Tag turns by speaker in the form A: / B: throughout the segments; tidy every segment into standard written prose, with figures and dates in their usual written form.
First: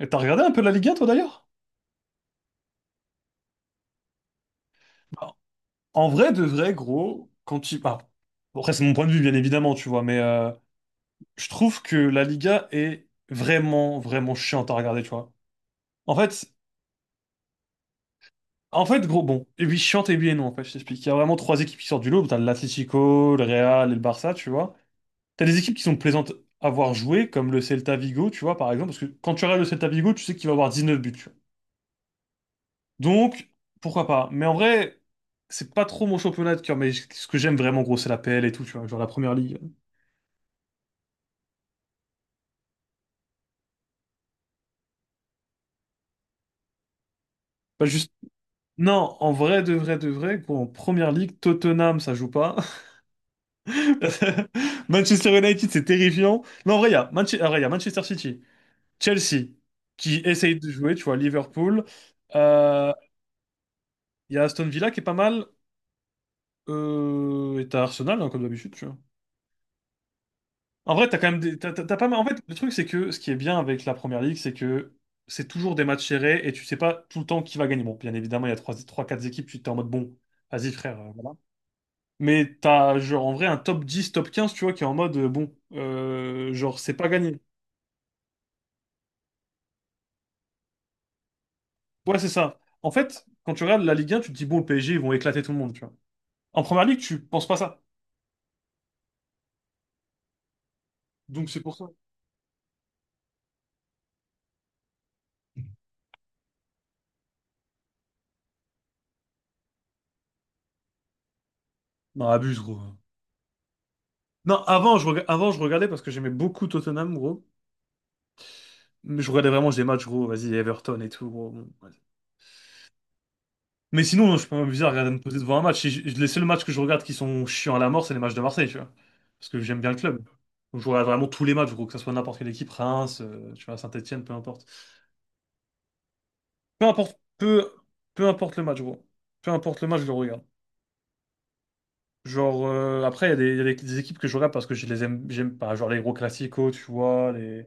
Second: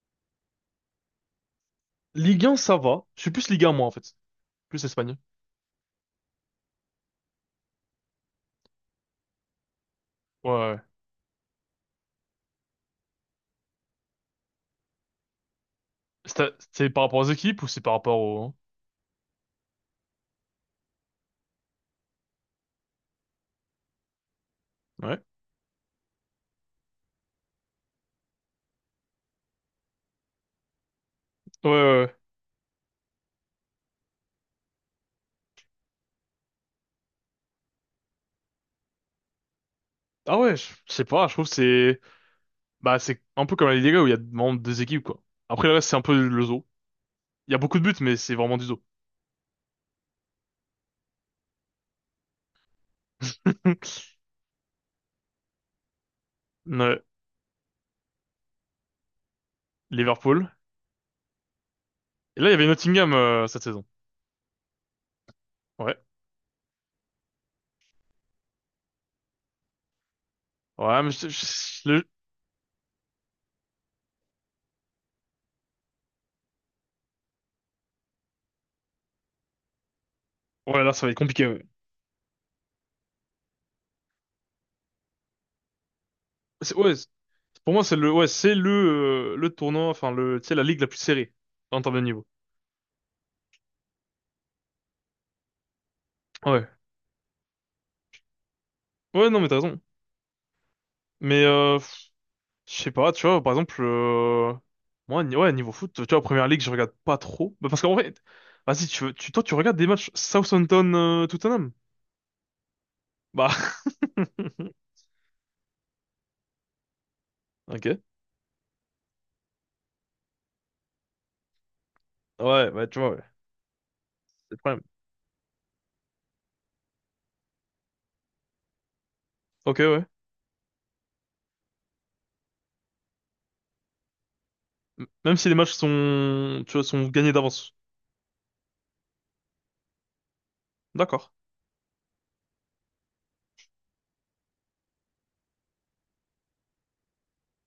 A: Et t'as regardé un peu la Liga, toi, d'ailleurs?
B: Ligue 1, ça va. Je suis plus Ligue 1, moi, en fait. Plus Espagne.
A: Bah, en vrai, de vrai, gros, ah, bon, après, c'est mon point de vue, bien évidemment, tu vois, mais
B: Ouais,
A: euh,
B: ouais.
A: je trouve que la Liga est vraiment, vraiment chiante à regarder, tu vois. En
B: C'est
A: fait,
B: c'est par rapport aux équipes ou c'est par rapport au...
A: en fait, gros, bon, et oui, chiante et oui et non, en fait, je t'explique. Il y a vraiment trois équipes qui sortent du lot. T'as l'Atlético, le Real et le Barça, tu vois.
B: Ouais.
A: T'as des équipes qui sont plaisantes à voir jouer, comme le Celta Vigo, tu vois, par exemple, parce que quand tu regardes le Celta Vigo, tu sais qu'il va avoir 19 buts, tu vois.
B: Ouais, ouais. Ouais.
A: Donc, pourquoi pas. Mais en vrai, c'est pas trop mon championnat de cœur, mais ce que j'aime vraiment, gros, c'est la PL et tout, tu vois, genre la première ligue.
B: Ah ouais, je sais pas, je trouve que c'est... Bah, c'est un peu comme la Liga où il y a vraiment deux équipes, quoi. Après, le reste, c'est un peu le zoo. Il y a beaucoup de
A: Pas
B: buts,
A: juste.
B: mais c'est vraiment du zoo.
A: Non, en vrai, de vrai, de vrai, gros, en première ligue, Tottenham, ça joue pas. Manchester United, c'est terrifiant. Mais en vrai, il y
B: Ouais.
A: a Manche- en vrai, il y a Manchester City, Chelsea, qui
B: Liverpool.
A: essaye de jouer, tu vois, Liverpool.
B: Et là, il y avait
A: Euh,
B: Nottingham cette saison.
A: Il y a Aston Villa qui est pas mal.
B: Ouais.
A: Et t'as Arsenal, hein, comme d'habitude. En
B: Ouais,
A: vrai,
B: mais
A: t'as quand même t'as pas mal. En fait, le truc, c'est que ce qui est bien avec la première ligue, c'est que c'est toujours des matchs serrés et tu sais pas tout le temps qui va gagner. Bon, bien évidemment, il y a 3 trois 4 équipes, tu t'es en mode bon, vas-y
B: Ouais, là,
A: frère,
B: ça va être
A: voilà.
B: compliqué. Ouais,
A: Mais t'as genre en vrai un top 10, top 15, tu vois, qui est en mode bon, genre c'est
B: Ouais,
A: pas gagné.
B: pour moi, Ouais, c'est le tournoi, enfin, tu sais, la ligue la plus serrée en termes de
A: Ouais,
B: niveau.
A: c'est ça. En fait, quand tu regardes la Ligue 1, tu te dis bon, le PSG, ils vont éclater tout le monde, tu vois. En
B: Ouais.
A: première ligue, tu penses pas ça.
B: Ouais, non, mais t'as raison. Mais
A: Donc c'est pour ça.
B: je sais pas, tu vois, par exemple, moi, ouais, niveau foot, tu vois, Première Ligue, je regarde pas trop. Bah, parce qu'en vrai, vas-y, tu, toi, tu regardes des matchs Southampton-Tottenham?
A: Non, abuse, gros.
B: bah,
A: Non, avant, je regardais parce que j'aimais beaucoup Tottenham, gros.
B: ok.
A: Mais je regardais vraiment des matchs, gros, vas-y, Everton et tout, gros. Bon, vas-y.
B: Ouais, bah, tu vois, ouais.
A: Mais sinon, non, je
B: C'est
A: peux
B: le problème.
A: m'amuser à regarder me poser devant un match. Si je- Les seuls matchs que je regarde qui sont chiants à la mort, c'est les matchs de Marseille, tu vois. Parce que
B: Ok,
A: j'aime bien le
B: ouais.
A: club. Donc, je regarde vraiment tous les matchs, gros, que ce soit n'importe quelle équipe, Reims, tu vois, Saint-Étienne, peu importe.
B: Même si les matchs tu vois,
A: Peu
B: sont
A: importe,
B: gagnés
A: peu,
B: d'avance.
A: peu importe le match, gros. Peu importe le match, je le regarde.
B: D'accord.
A: Genre, après, il y a des, il y a des équipes que je regarde parce que je les aime, j'aime pas. Genre les gros classicos, tu vois, les,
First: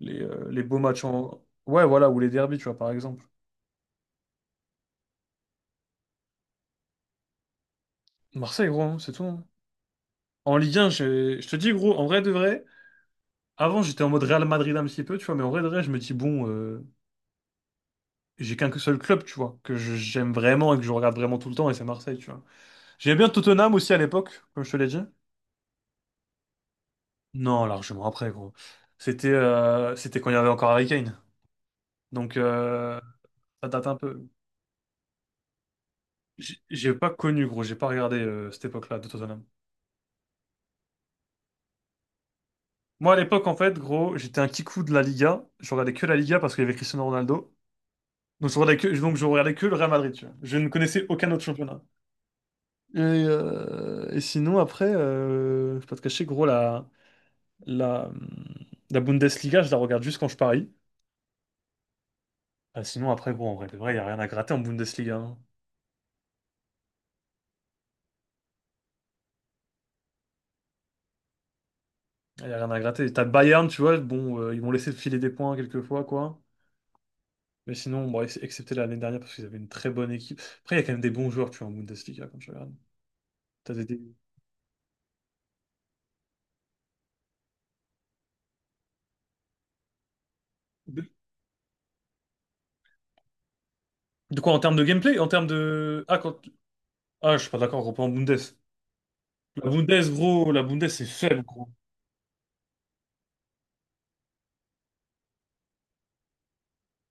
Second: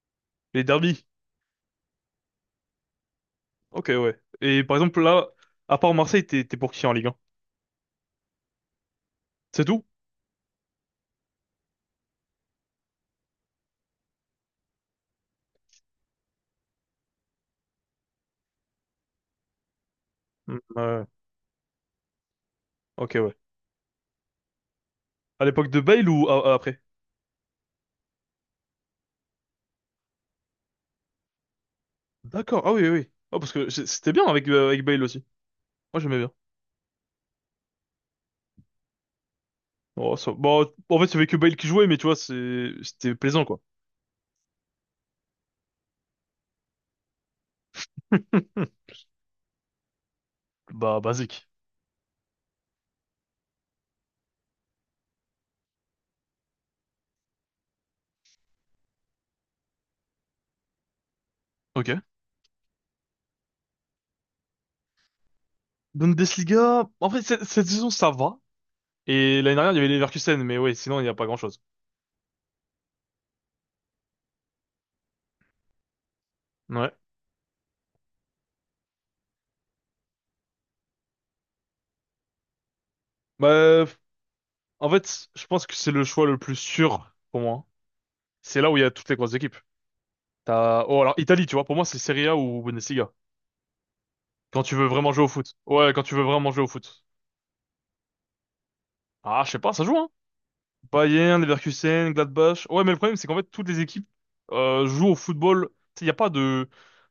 A: les, euh, les
B: Les
A: beaux
B: derbies?
A: matchs en. Ouais, voilà, ou les derbies, tu vois, par exemple.
B: Ok, ouais. Et par exemple, là, à part Marseille, t'es pour qui en Ligue 1?
A: Marseille, gros, hein, c'est tout, hein.
B: C'est tout?
A: En Ligue 1, je te dis, gros, en vrai de vrai, avant j'étais en mode Real Madrid un petit peu, tu vois, mais en vrai de vrai, je me dis, bon, j'ai qu'un seul club, tu vois, j'aime
B: Mm,
A: vraiment et que je
B: Ouais.
A: regarde vraiment tout le temps, et c'est Marseille, tu vois.
B: Ok,
A: J'aimais bien
B: ouais.
A: Tottenham aussi à l'époque, comme je te l'ai dit.
B: À l'époque de Bale ou après?
A: Non, largement après, gros. C'était quand il y avait encore Harry Kane. Donc,
B: D'accord, ah oui, oui, oui. Ah, parce que
A: ça date un
B: c'était bien
A: peu.
B: avec, avec Bale aussi. Moi, j'aimais bien.
A: J'ai pas connu, gros, j'ai pas regardé cette époque-là de Tottenham.
B: Oh, Bon, en fait, il y avait que Bale qui jouait, mais tu vois, c'est,
A: Moi,
B: c'était
A: à
B: plaisant,
A: l'époque, en
B: quoi.
A: fait, gros, j'étais un kikou de la Liga. Je regardais que la Liga parce qu'il y avait Cristiano Ronaldo. Donc je regardais que le Real Madrid, tu vois. Je ne
B: Bah,
A: connaissais aucun autre
B: basique.
A: championnat. Et sinon, après, je vais pas te cacher, gros, la, la Bundesliga, je la regarde juste quand je parie.
B: Ok.
A: Ah, sinon, après, gros, en vrai, de vrai, il n'y a rien à gratter en Bundesliga, hein.
B: Bundesliga, en fait, cette saison, ça va. Et l'année dernière, il y avait Leverkusen, mais ouais, sinon, il n'y a pas grand-chose.
A: Il n'y a rien à gratter. T'as Bayern, tu vois, bon, ils m'ont laissé filer des points quelquefois, quoi.
B: Ouais.
A: Mais sinon, bon, excepté l'année dernière, parce qu'ils avaient une très bonne équipe. Après, il y a quand même des bons joueurs, tu vois, en Bundesliga, quand tu regardes. T'as
B: Bah,
A: des-
B: en fait, je pense que c'est le choix le plus sûr pour moi. C'est là où il y a toutes les grosses équipes. Oh,
A: De
B: alors Italie, tu vois, pour moi, c'est Serie A ou Bundesliga.
A: de quoi, en
B: Quand tu
A: termes de
B: veux vraiment
A: gameplay?
B: jouer au
A: En termes
B: foot. Ouais, quand
A: de...
B: tu
A: Ah,
B: veux
A: quand...
B: vraiment jouer au foot.
A: Ah, je suis pas d'accord, on reprend en Bundes.
B: Ah, je sais
A: La
B: pas, ça joue, hein.
A: Bundes, gros, la Bundes, c'est
B: Bayern,
A: faible, gros.
B: Leverkusen, Gladbach. Ouais, mais le problème, c'est qu'en fait, toutes les équipes jouent au football. Il n'y a pas de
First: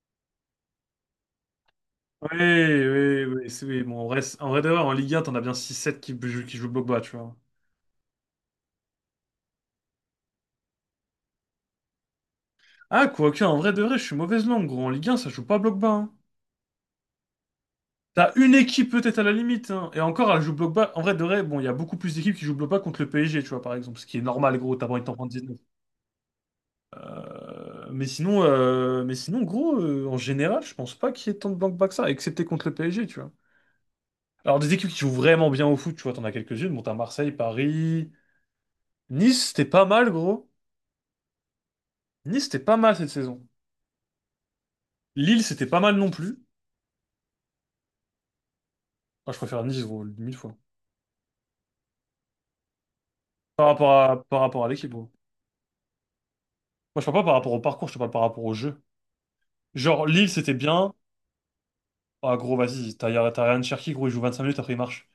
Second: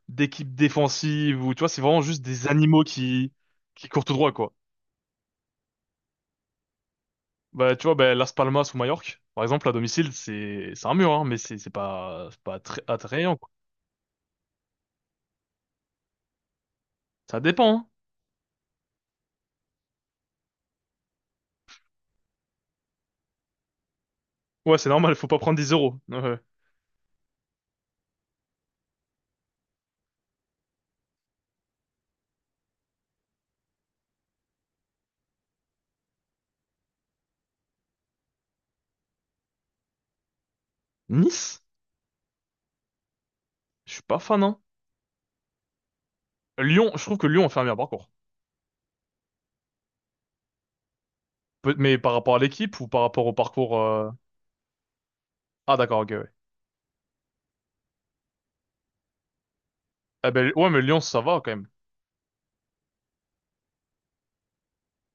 B: d'équipe défensive ou tu vois, c'est vraiment juste
A: Oui,
B: des animaux
A: oui,
B: qui
A: oui, oui.
B: qui
A: Bon,
B: courent
A: en
B: tout
A: vrai,
B: droit,
A: en
B: quoi.
A: vrai de vrai, en Ligue 1, t'en as bien six, sept qui, jouent bloc bas, tu vois.
B: Bah, tu vois, bah, Las Palmas ou Majorque, par exemple, à domicile, c'est un mur, hein, mais c'est pas
A: Ah,
B: attrayant,
A: quoique,
B: quoi.
A: en vrai de vrai, je suis mauvaise langue, gros. En Ligue 1, ça joue pas bloc bas, hein.
B: Ça dépend. Hein.
A: T'as une équipe peut-être à la limite, hein. Et encore, elle joue bloc bas. En vrai de vrai, bon, il y a beaucoup plus d'équipes qui jouent bloc bas contre le PSG, tu vois, par exemple. Ce qui est normal, gros,
B: Ouais,
A: t'as
B: c'est
A: pas envie de t'en
B: normal, faut
A: prendre
B: pas prendre
A: 19.
B: 10 euros. Ouais.
A: Mais sinon, gros, en général, je pense pas qu'il y ait tant de bloc bas que ça, excepté contre le PSG, tu vois. Alors, des équipes qui jouent vraiment bien au foot, tu vois, t'en as quelques-unes. Bon, t'as Marseille, Paris. Nice, c'était pas mal, gros.
B: Nice,
A: Nice, c'était pas mal cette saison.
B: je suis pas fan, hein.
A: Lille, c'était pas mal non plus.
B: Lyon, je trouve que Lyon a fait un meilleur parcours.
A: Enfin, je préfère Nice, gros, mille fois.
B: Mais par rapport à l'équipe ou par rapport au
A: Par
B: parcours.
A: rapport à, par rapport à l'équipe, gros.
B: Ah, d'accord, ok, ouais.
A: Moi, je parle pas par rapport au parcours, je te parle par rapport au jeu. Genre, Lille,
B: Ah ben,
A: c'était
B: ouais, mais
A: bien.
B: Lyon, ça va quand même.
A: Ah, gros, vas-y, t'as Ryan Cherki, gros, il joue 25 minutes, après il marche.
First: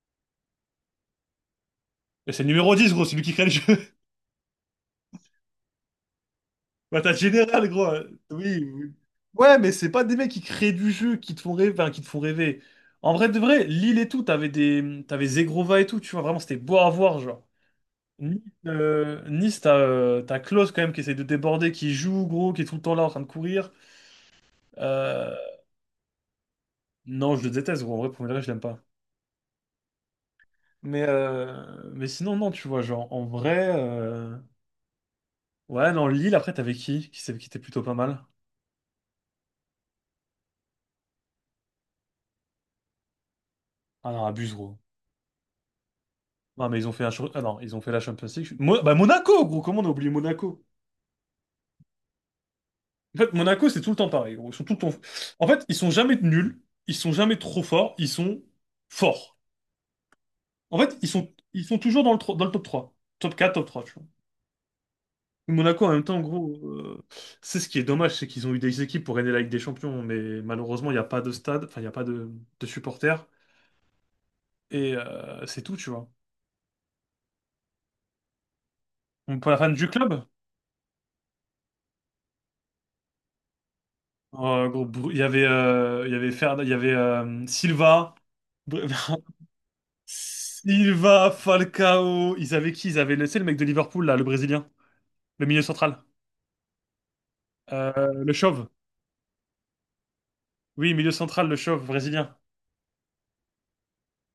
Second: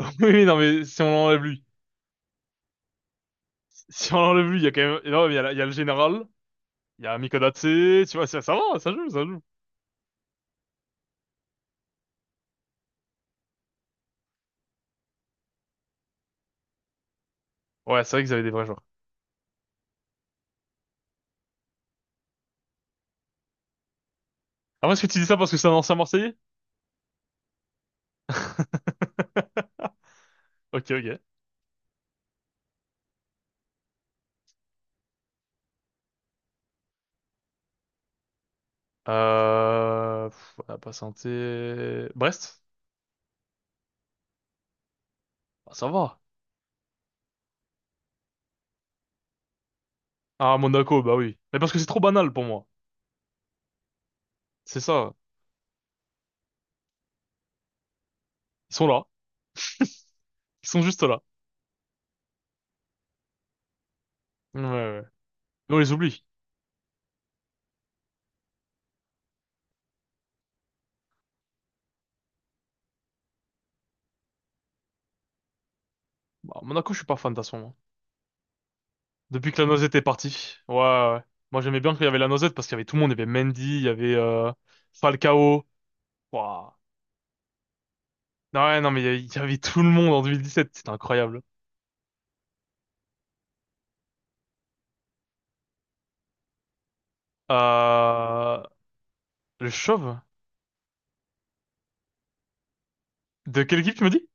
B: Oui, oui, non, mais si on l'enlève lui.
A: Et c'est le numéro 10 gros, c'est lui qui crée le jeu.
B: Si on l'enlève lui, il y a quand même. Non, mais il y a, il y a le général,
A: Bah,
B: il y
A: t'as
B: a Mikodate,
A: Général, gros, hein.
B: tu vois, ça,
A: Oui,
B: ça va, ça
A: oui.
B: joue, ça joue.
A: Ouais, mais c'est pas des mecs qui créent du jeu, qui te font rêver, enfin, qui te font rêver. En vrai de vrai, Lille et tout, t'avais Zegrova et tout, tu vois, vraiment, c'était beau à voir, genre.
B: Ouais, c'est vrai qu'ils
A: Nice,
B: avaient des vrais joueurs.
A: Nice, t'as Klose quand même qui essaie de déborder, qui joue gros, qui est tout le temps là en train de courir.
B: Ah, moi, est-ce que tu dis
A: Euh,
B: ça parce que c'est un ancien Marseillais?
A: non, je le déteste gros, en vrai, pour me dire, je l'aime pas.
B: Ok,
A: Mais,
B: ok.
A: euh, mais sinon, non, tu vois, genre en vrai. Ouais, non, Lille, après, t'avais qui? Qui était plutôt pas mal?
B: On a pas santé, Brest?
A: Ah non, abuse, gros.
B: Ah, ça va.
A: Non, mais ils ont fait, ah non, ils ont fait la Champions League. Bah, Monaco, gros, comment on a oublié
B: Ah,
A: Monaco?
B: Monaco, bah oui. Mais parce que c'est trop banal pour moi.
A: En fait, Monaco, c'est tout le temps pareil, gros. Ils sont tout le
B: C'est
A: temps...
B: ça.
A: En fait, ils sont jamais nuls, ils sont jamais trop forts, ils sont
B: Ils sont là.
A: forts.
B: Ils
A: En
B: sont
A: fait,
B: juste
A: ils
B: là.
A: sont, ils sont toujours dans le, dans le top 3, top 4, top trois, tu vois.
B: Ouais, ouais. Mais on
A: Monaco, en
B: les
A: même temps, en
B: oublie.
A: gros, c'est ce qui est dommage, c'est qu'ils ont eu des équipes pour gagner la Ligue des Champions, mais malheureusement, il n'y a pas de stade, enfin, il n'y a pas de supporters, et c'est tout, tu vois.
B: Bah, Monaco, je suis pas fan de toute façon.
A: Donc, pour
B: Depuis
A: la
B: que la
A: fan du
B: Noisette est
A: club,
B: partie. Ouais, ouais. Ouais. Moi, j'aimais bien qu'il y avait la Noisette parce qu'il y avait tout le monde. Il y avait Mendy, il y avait
A: gros, il y avait,
B: Falcao.
A: il y avait, il
B: Waouh.
A: y avait Silva,
B: Non, ouais, non, mais il y avait
A: Br-
B: il y avait tout le monde en 2017. C'était
A: Silva,
B: incroyable.
A: Falcao, ils avaient qui? C'est le mec de Liverpool, là, le Brésilien, le milieu central. Euh, le
B: Euh...
A: chauve.
B: Le Chauve?
A: Oui, milieu central, le chauve brésilien.
B: De quelle équipe tu me dis?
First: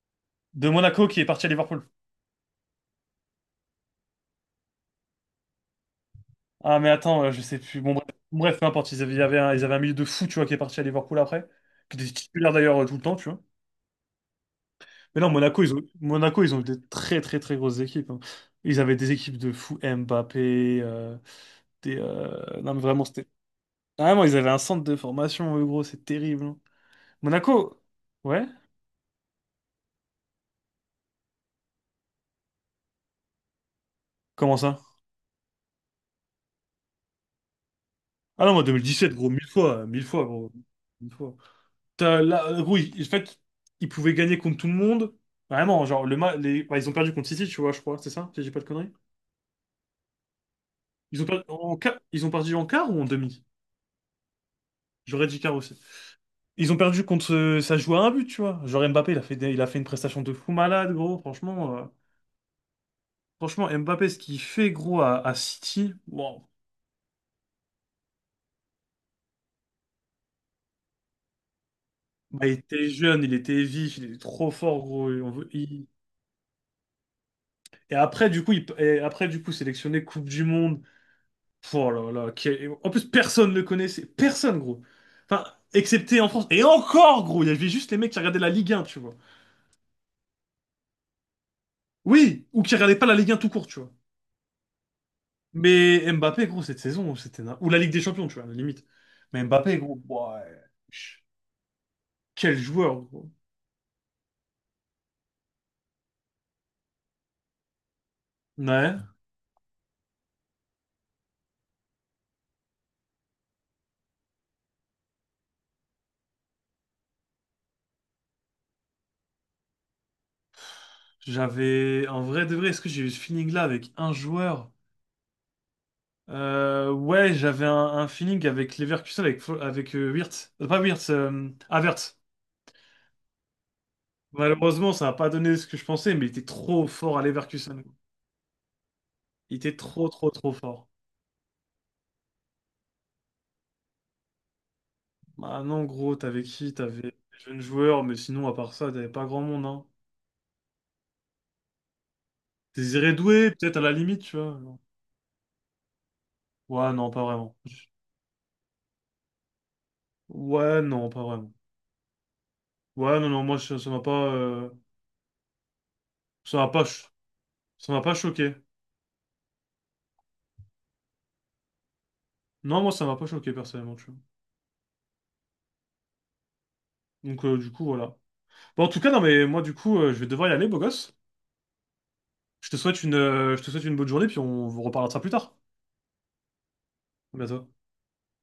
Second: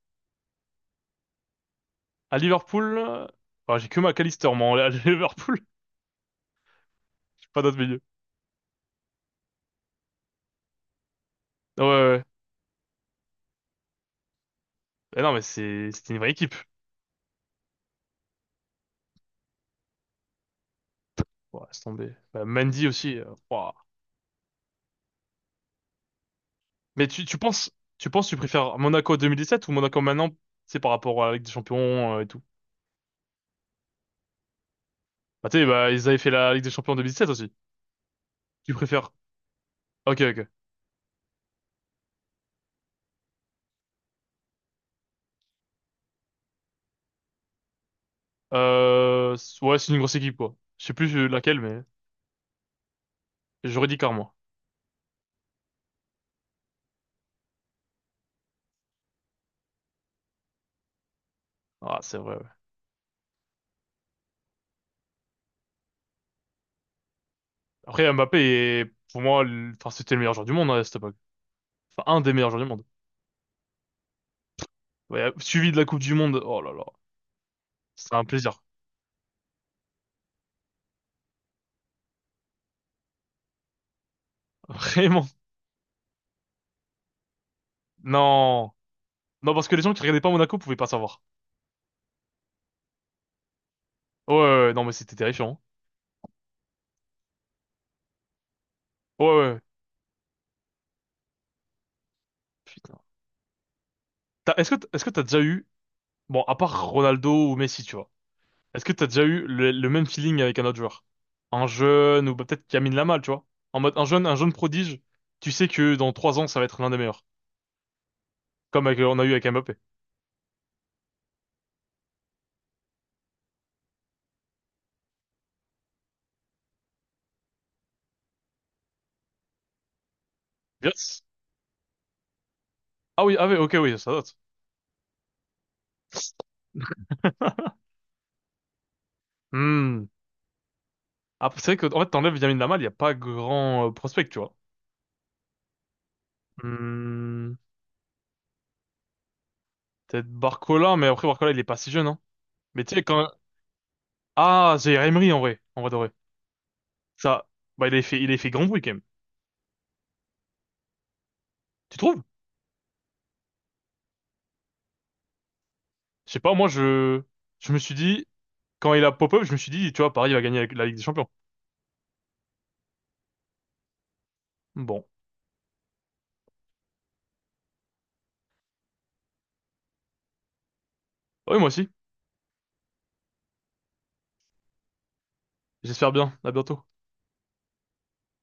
A: De Monaco qui est parti à Liverpool.
B: À Liverpool? Ouais, j'ai que McAllister, moi, à Liverpool.
A: Ah, mais attends, je
B: J'ai
A: sais
B: pas d'autres
A: plus. Bon,
B: milieux.
A: bref, peu importe. Ils avaient un milieu de fou, tu vois, qui est parti à Liverpool après.
B: Ouais, ouais.
A: Qui était
B: Ouais.
A: titulaire d'ailleurs, tout le temps, tu vois.
B: Mais
A: Mais non,
B: non, mais
A: Monaco,
B: c'est, c'était une vraie équipe.
A: Ils ont eu des très, très, très grosses équipes, hein. Ils avaient des équipes de fou, Mbappé.
B: Ouais, laisse tomber. Bah,
A: Non, mais
B: Mendy
A: vraiment,
B: aussi. euh,
A: c'était.
B: waouh.
A: Ah, vraiment, ils avaient un centre de formation, eux, gros, c'est terrible, hein.
B: Mais tu, tu penses,
A: Monaco?
B: tu penses, que tu
A: Ouais?
B: préfères Monaco 2017 ou Monaco maintenant? C'est par rapport à la Ligue des Champions et tout.
A: Comment ça?
B: Bah, tu sais, bah, ils avaient fait la Ligue des Champions en 2017 aussi.
A: Ah non, moi,
B: Tu préfères?
A: 2017, gros, mille
B: Ok,
A: fois,
B: ok.
A: gros. Mille fois. Là, oui, en fait, ils pouvaient gagner contre tout le monde. Vraiment, genre, les... bah, ils ont perdu contre City, tu vois, je crois, c'est ça, si j'ai pas de conneries.
B: Ouais, c'est une grosse équipe, quoi. Je sais plus laquelle, mais
A: Ils ont perdu en quart ou en demi?
B: j'aurais dit Car, moi.
A: J'aurais dit quart aussi. Ils ont perdu contre. Ça joue à un but, tu vois. Genre, Mbappé, il a fait une prestation de fou malade, gros, franchement.
B: Ah, c'est vrai, ouais.
A: Franchement, Mbappé, ce qu'il fait, gros, à City, wow.
B: Après, Mbappé est, pour moi, enfin, c'était le meilleur joueur du monde, hein, à cette époque. Enfin, un des
A: Bah,
B: meilleurs
A: il
B: joueurs du monde.
A: était jeune, il était vif, il était trop fort, gros. Et,
B: Ouais,
A: on veut-
B: suivi de la
A: il-
B: Coupe du Monde. Oh là là.
A: et
B: C'est un
A: après, du coup,
B: plaisir.
A: il... Et après, du coup, sélectionné Coupe du Monde. Oh là là, en plus personne ne le connaissait, personne gros.
B: Vraiment.
A: Enfin, excepté en France. Et encore gros, il y avait juste les mecs qui regardaient la
B: Non.
A: Ligue 1, tu vois.
B: Non, parce que les gens qui regardaient pas Monaco pouvaient pas savoir.
A: Oui, ou qui regardaient pas la Ligue 1 tout court, tu vois.
B: Ouais, ouais, Ouais. Non, mais c'était terrifiant.
A: Mais Mbappé gros, cette saison, c'était ou la Ligue des Champions, tu vois, à la limite.
B: Hein. Ouais,
A: Mais
B: ouais.
A: Mbappé gros, ouais. Quel
B: Putain.
A: joueur gros.
B: Est-ce que, est-ce que t'as déjà eu, bon, à part Ronaldo ou Messi, tu vois. Est-ce que
A: Ouais,
B: t'as déjà eu le même feeling avec un autre joueur? Un jeune ou bah, peut-être Lamine Lamal, tu vois? En mode un jeune prodige, tu sais que dans 3 ans ça va être l'un des meilleurs, comme avec, on a eu avec Mbappé.
A: j'avais en vrai de vrai, est-ce que j'ai eu ce feeling là avec un joueur? Ouais, j'avais un feeling avec Leverkusen avec Wirtz. Pas Wirtz,
B: Yes.
A: Havertz.
B: Ah oui, ah oui, ok, oui, ça date.
A: Malheureusement, ça n'a pas donné ce que je pensais, mais il était trop fort à Leverkusen. Il était
B: Hmm.
A: trop, trop, trop fort.
B: Après, c'est vrai que en fait t'enlèves Lamine Lamal, il y a pas grand prospect, tu vois.
A: Bah non, gros, t'avais qui? T'avais des
B: Hmm.
A: jeunes joueurs, mais sinon, à part ça, t'avais pas grand monde, hein.
B: Peut-être Barcola, mais après Barcola il est pas si jeune, hein. Mais tu sais
A: Désiré
B: quand
A: Doué, peut-être à la limite, tu vois,
B: ah
A: genre.
B: Zaïre Emery en vrai de vrai.
A: Ouais, non, pas
B: Ça,
A: vraiment.
B: bah il a fait grand bruit quand même.
A: Ouais, non, pas vraiment.
B: Tu trouves?
A: Ouais, non, non, moi, ça m'a pas...
B: Je sais pas,
A: Ça
B: moi
A: m'a pas... cho-
B: je me
A: Ça
B: suis
A: m'a pas
B: dit.
A: choqué.
B: Quand il a pop-up, je me suis dit, tu vois, Paris va gagner la Ligue des Champions.
A: Non, moi, ça m'a pas choqué, personnellement, tu vois.
B: Bon.
A: Donc, du coup, voilà. Bon, en tout cas, non, mais moi, du coup, je vais devoir y aller, beau gosse.
B: Ah oui, moi aussi.
A: Je te souhaite une bonne journée, puis on vous reparlera de ça plus tard.
B: J'espère bien. À bientôt.
A: À bientôt.